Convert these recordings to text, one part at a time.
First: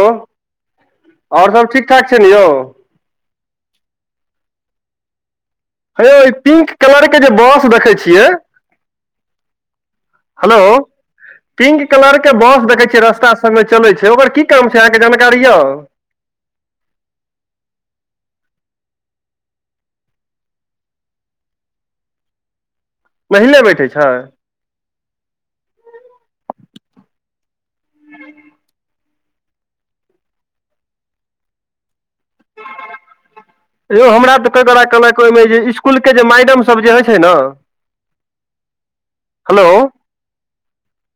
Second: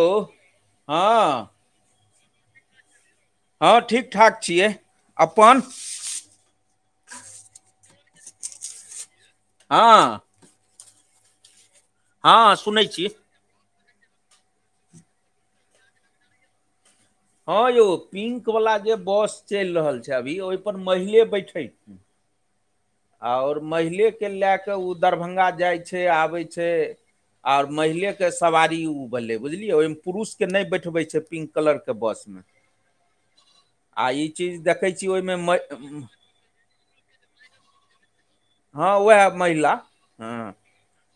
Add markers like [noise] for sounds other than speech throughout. Hello हँ और सब ठीक ठाक छै न यौ हँ ठीक ठाक छियै अपन हयौ इ -पिंक कलर के जे बॉस देखै छियै हँ हेलो पिंक कलर के हँ बस सुनै देखै छियै छी रस्ता से मे चलै छै ओकर की काम छै अहाँके जानकारी य हँ यौ पिंक वाला जे बस चल रहल छै अभी ओ पर महिले बैठे आओर नहिले बैठे छै महिलेकेँ लए कऽ ओ दरभंगा जाइ छै आबै छै आर महिले के सवारी उ भेले बुझलिये ओहिमे पुरुष के नहि बैठबे छै पिंक कलर के बस बस मे यौ हमरा तऽ क तोरा कहलक ओहिमे जे म- इसकुलके जे मैडम सभ जे होइ छै ने हँ उएह हेलो महिला ह हँ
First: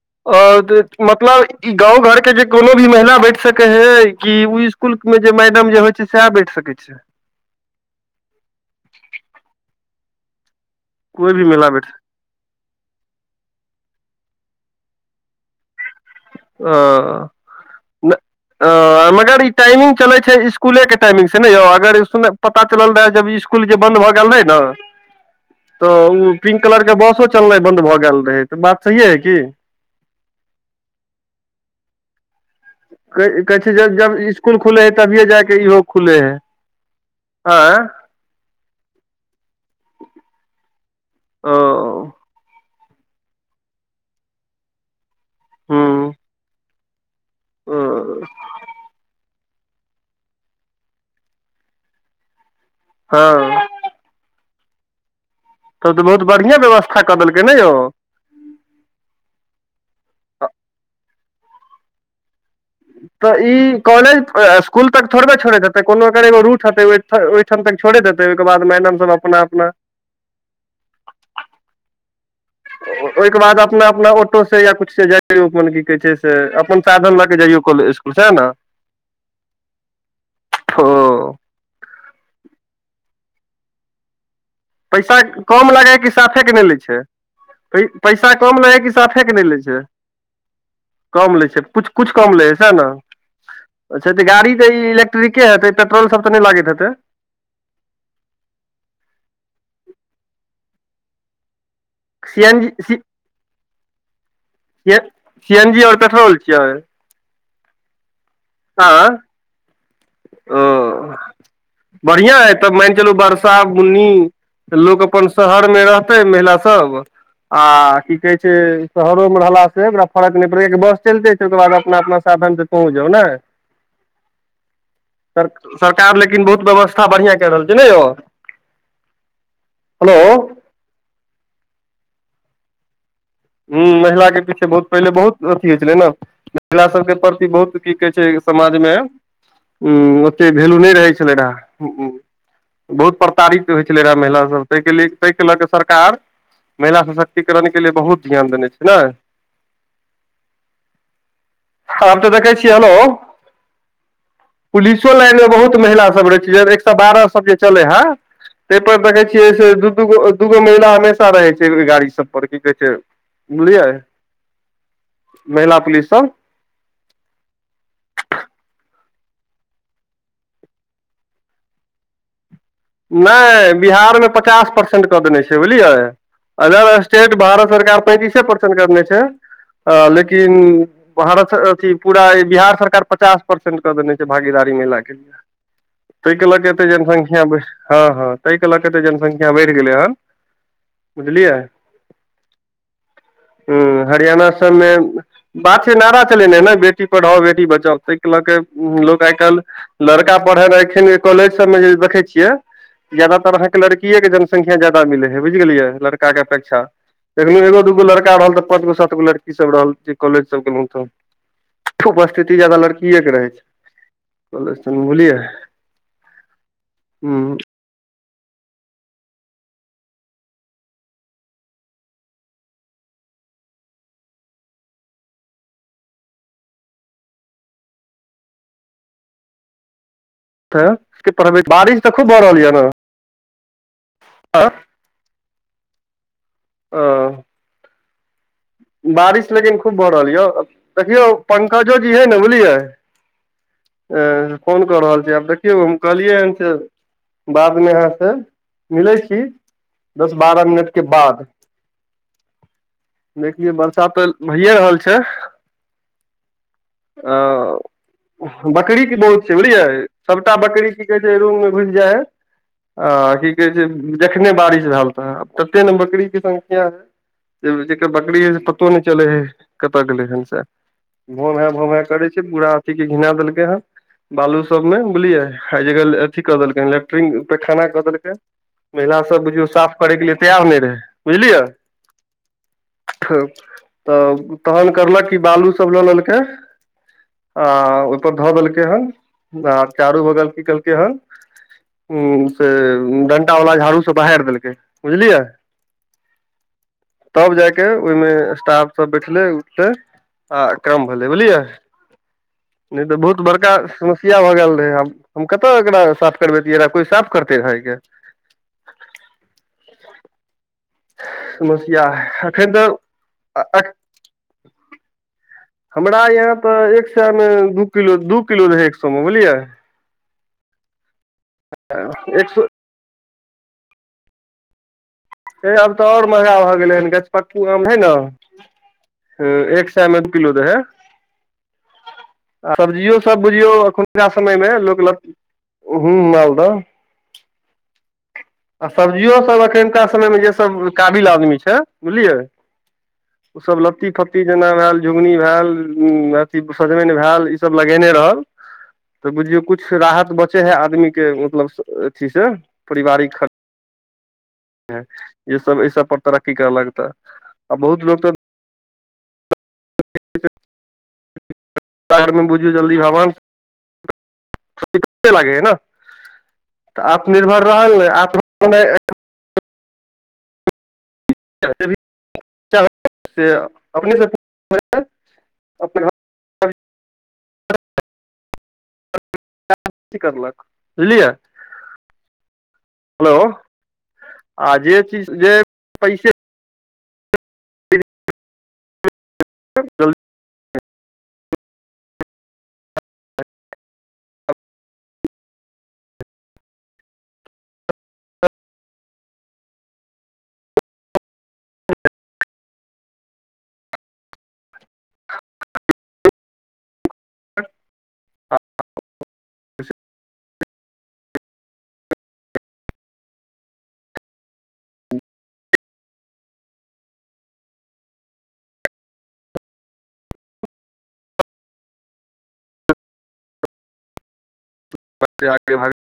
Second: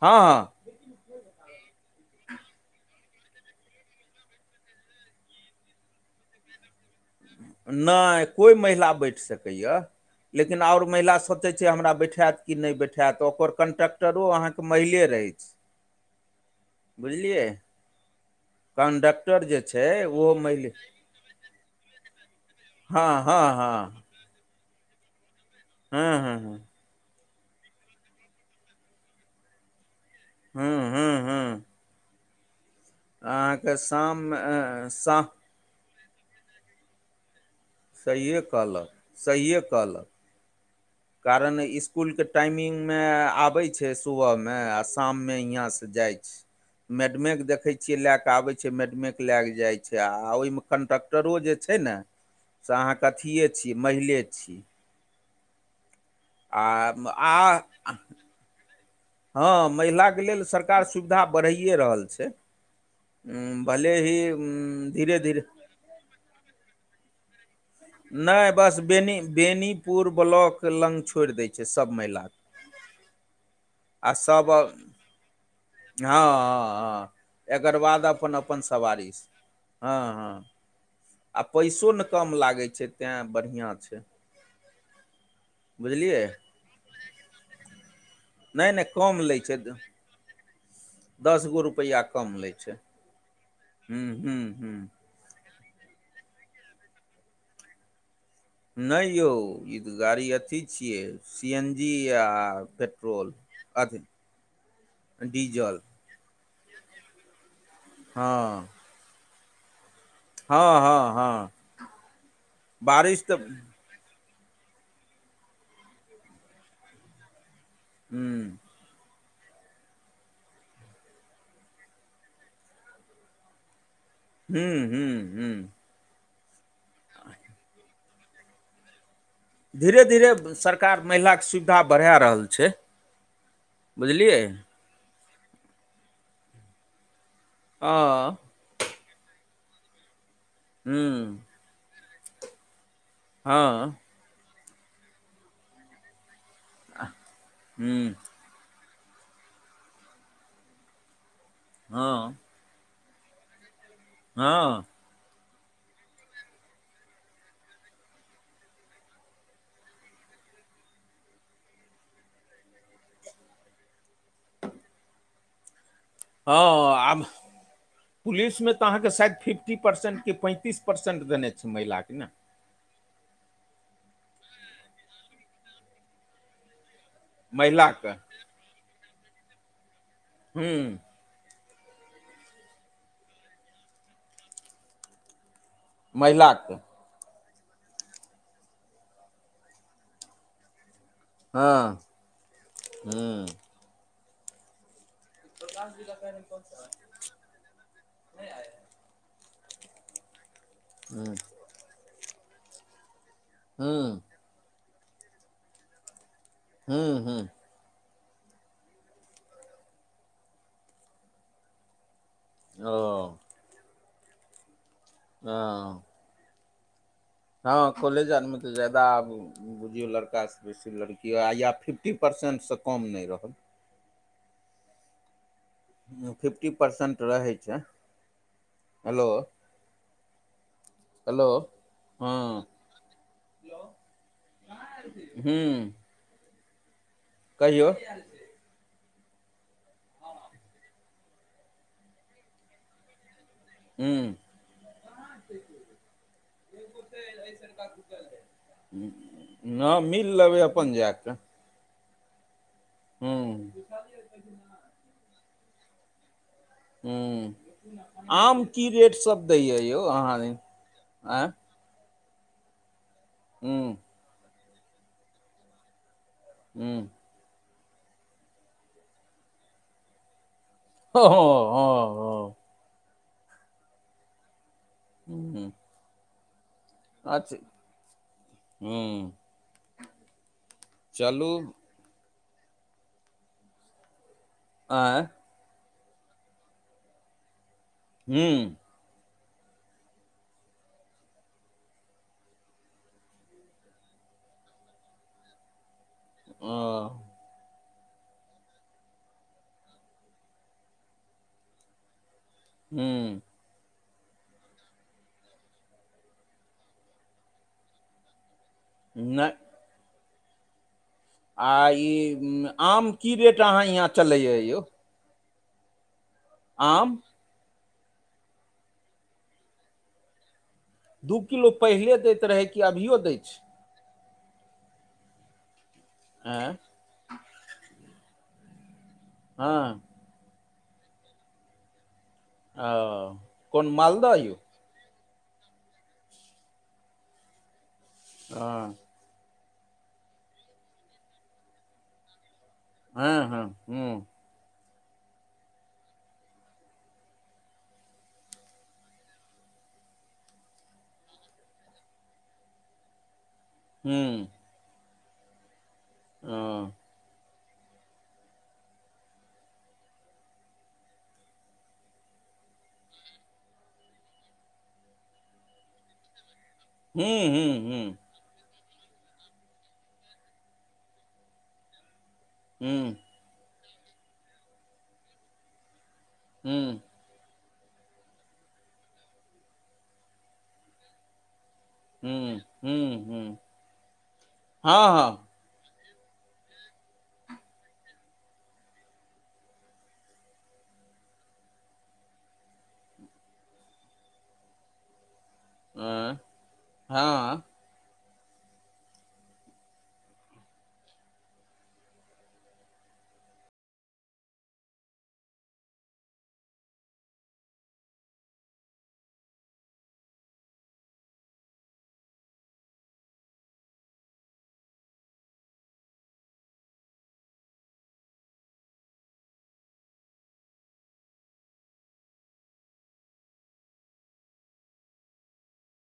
हँ मतलब ई गाँंव घर के जे कोनो भी महिला बैठ सकै हे कि ओ स्कुल में जे मैडम जे होइ छै सएह बैठ सकैत छ नहि कोइ महिला बैठ सकैय लेकिन आओर महिला कोइ सब भी जेऽ महिला छै बैठ हमरा बैठाएत की नहि बैठायत ओकर कंट्रक्टरो अहाँके महिले रहै छै बुझलियै मगर कंडक्टर ई जे छै टाइमिंग चलै ओहो छै महिले स्कुलके टाइमिंग से न यौ अगर स्कुल मे पता चलल हँ रहै जब हँ इ स्कुल जे हँ बन्द भ गेल रहै न तऽ हँ ओ हँ हँ पिंक कलरके बसो चलनाइ बन्द भऽ गेल रहै तऽ बात सहिए हइ की हूँ हू हू कहै छै जब जब शाममे इसकुल खुले हय तभिए शाम जायके इहो खुले हैं सहिये कहलक सहिे कहलक ओ कारण इसकुलके टाइमिंगमे आबैत छै सुबहमे आ शाइते यहाॅ लैक जा हूँ छै मैड देखै ओ छियै लए आबै छै ला के जाए छै ओमे टेकटरो जे छै न से अहाँ के अथिए हँ छिये महिले छी तब त बहुत बढ़िये आ व्यस्था क आ देलकै ने यौ हँ महिला के लेल सरकार सुविधा बढ़ैए रहल छै तऽ ई भले ही कॉलेज स्कुल तक धीरे थोड़बे धीरे छोड़ हेतै कोनो एकर एगो रूट हेतै तक छोड़े देतै ओहिके बाद मैडम सब अपना अपना पुर ब्लॉक लग छोड़ि दै छै सब महिलाके ओहिके बाद अपना अपना आ ऑटो से या सभ कुछ से जाय की कहै हँ छै से अपन हँ साधन लऽ क हँ जइयौ एकर काॅलेज बाद सहे अपन ने अपन सवारी से। हँ ओ हँ पैसो ने कम लागै छै तैँ बढ़िआँ छै पैसा कम लागै कि बुझलियै साफेके नहि लै छै पै पैसा कम लै नहि नहि हइ कि कम साफेके नहि लै छै कम लै छै कुछ कुछ कम लै छै सहे ने हूँ अच्छाऽ हूँ गाड़ी तऽ हूँ इलेक्ट्रिके हेतै पेट्रोलसभ तऽ नहि लागैत हेतै नहि यौ ई तऽ गाड़ी अथी छियै सी एन जी आ सी एन जी पेट्रोल अथी C A C N diesel G आओर पेट्रोल छियै हँ [unintelligible] हँ हँ हँ बारिश तऽ उन्नी त लोक अपन शहर मे रहतै महिला सब आ की कहै छै हूँ शहरो मे रहलास से ओकरा फक नहि पड़य बस चलते छै ओकर बाद अपना अपना साधन से पहुँच जाउ ने हूँ हूँ हूँ सरकार लेकिन बहुत व्यवस्था बढ़िआँ कए रहल छै नै यौ धीरे हेलो धीरे हूँ सरकार महिलाके सुविधा बढ़ाए रहल छै हूँ महिलाके बुझलियै पीछे बहुत पहिले बहुत अथी होइत छलै ने महिला सभके प्रति बहुत की कहै छै अ समाज मे ओत वै्लयू नहि रहै हूँ छलाह बहुत तारित होइ हँ छलै रह महिला सब ताहिके ताहि लऽ कऽ सरकार महिला सशक्तिकरण के लिए हूँ बहुत ध्यान छै ने आब हम तऽ हँ देखै छी हेलो हँ हँ पलिस पुलिसो लाइन मे बहुत महिला सब रहै छै एक सए बारह सब जे चलै हे ताहि पर देखे छियै से दू दूगो दूगो महिला हमेशा रहे छै गाड़ी सब पर की कहे छै बुझलियै महिला पुलिस सब हँ आब पुलिसमे तऽ अहाँके शायद फिफ्टी परसेन्ट कि पैंतीस परसेन्ट देने छै महिलाके ने नहि बिहारमे पचास परसेंट कऽ देने छै बुझलियै अदर स्टेट भारत सरकार महिलाके पैंतीसे परसेंट करने छै लेकिन हूँ वहाँ अथी पूरा बिहार सरकार पचास परसेंट क देने छै भागीदारी महिेलाक के लिए ताहिके लऽ कऽ महिलाके एतेक जनसंख्याढ़ हँ हँ ताहि के लऽ कऽ एतेक जनसंख्या बढ़ि गेलै हेन हँ हूँ हूँ हरियाणा सबमे बाते नारा चलेने ने बेटी पढ़ाओ बेटी बचाओ ताहिके लऽ कऽ लोक आइ काल्हि लड़का पढ़े रह एखन हूँ कॉलेज सबमे जे देखै छियै ज्यादातर अहाँ के लड़किय हूँ के जनसंख्या जादा मे ह बुझ गेलियै लड़का के अपेक्षा हूँ अच्छा हूँ देखलहु एगो दूगो लड़का रहल तऽ पाँच गो सात गो लड़की सब रहल जे कॉलेज सब गेलहुँ तऽ उपस्थिति जादाा लड़किएके ओ रहै छै बुझलियै हँ हँ हँ कोलेज आरमे तऽ जादा आबू बुझियौ लड़कासँ बेसी लड़की या फिफ्टी परसेन्टसँ कम नहि रहल फिफ्टी परसेन्ट रहै छै हेलो हेलो त बारिश तऽ खूब भऽ रहल हँ यऽ ने आ हूँ अं कहियौ बारिश लेकिन खूब भऽ रहल यए देखियौ पंकजो जी हेइ ने बुझलियै हूँ फोन कऽ रहल छी आब देखियौ हम कहलियै हन से बादमे अहाँसँ मिलै छी हँ मिल दस लेबै बारह अपन मिनट के जा कऽ बाद देखियौ हूँ बर्षा तऽ भैए रहल छै आ हूँ आम बकरी रेट की बहुत सब छै दैए बुझलियै यौ अहाँ सभटा दिन बकरी की कहै छै र आँय खुल जाइ ह आ की कहे छै हूँ जखने बारिश भेल तऽ तते ने बकरीेस हूँ जकर बकरी पतो नी चले हे केत गलेन हं से हँ भोन है भो है करै छै हँ पूरा अथी के घिना देलकै हे बालू सबं बुझलिये हँ ह जगह अथी क देलकै ह ल ट पे अच्छा खाना कऽ देलकै महिला हूँ सब बुझियऔ साफ करय के लिए तैयार नहि रहे चलू बुझलियै तऽ तहन आँय करलक कि बालू सब लऽ लेलकै आ ओपर धऽ हूँ देलकै हन आ चारू बगल की केलकै हेन उ से डंटा वाला झाड़ू से बहारि देलकै बुझलियै अं तब जायके ओहिमे स्टाफ सब बैठले उठले आ क्रम भेलै बुझलियै [inaudible] नहि तऽ बहुत बरक एक समस्या भऽ गेल रहैब हम कतऽ एकरा साफ करबेैतियै कोई साफ करते रहैके नयै आ समस्या ई एखन तऽ आम की रेट अहाँ यहाँ चलैए यौ हमरा यहाँ तऽ एक आम सएमे दू किलो दू किलो रहै एक सए मे बुझलियै दू किलो पहिले दैत एक सए रहै कि अभियो दैत छै हे आब तऽ आओर महगा भऽ आँय गेलै हन गछपक्कू आम हइ ने ह एक हँ सएमे दू किलो रहै आ सब्जियो सभ बुझियौ एखुनका समयमे लोक [unintelligible] ल हँ मालदह आ सब्जियो सभ एखुनका समयमे जेसभ काबिल आदमी छै बुझलियै ओ सब लत्ती फत्त ट्टी जेना भेल झुगनी भेल अथी सजमनि भेल ई सब लगेने रहल तऽ बुझियौ कुछ राहत बचे है आदमी के मतलब अथी से पारिवारिक खर्च हूंम्म जे सब एहि सब पर तरक्की कर लक तऽ आ बहुत लोक तऽ [unintelligible] [inaudible] [unintelligible] बुझियौ जल्दी भगवान [unintelligible] लागै है ने तऽ आत्मनिर्भर रहल नै आत्म ओने [unintelligible] से अपनेसँ अप घ [unintelligible] हूंम्म त [unintelligible] ल बुझलियै हेलो आ जे चीज जे [unintelligible] पैसे ल [unintelligible] आँय हँ ह [unintelligible] आ [unintelligible] बगे भ [unintelligible]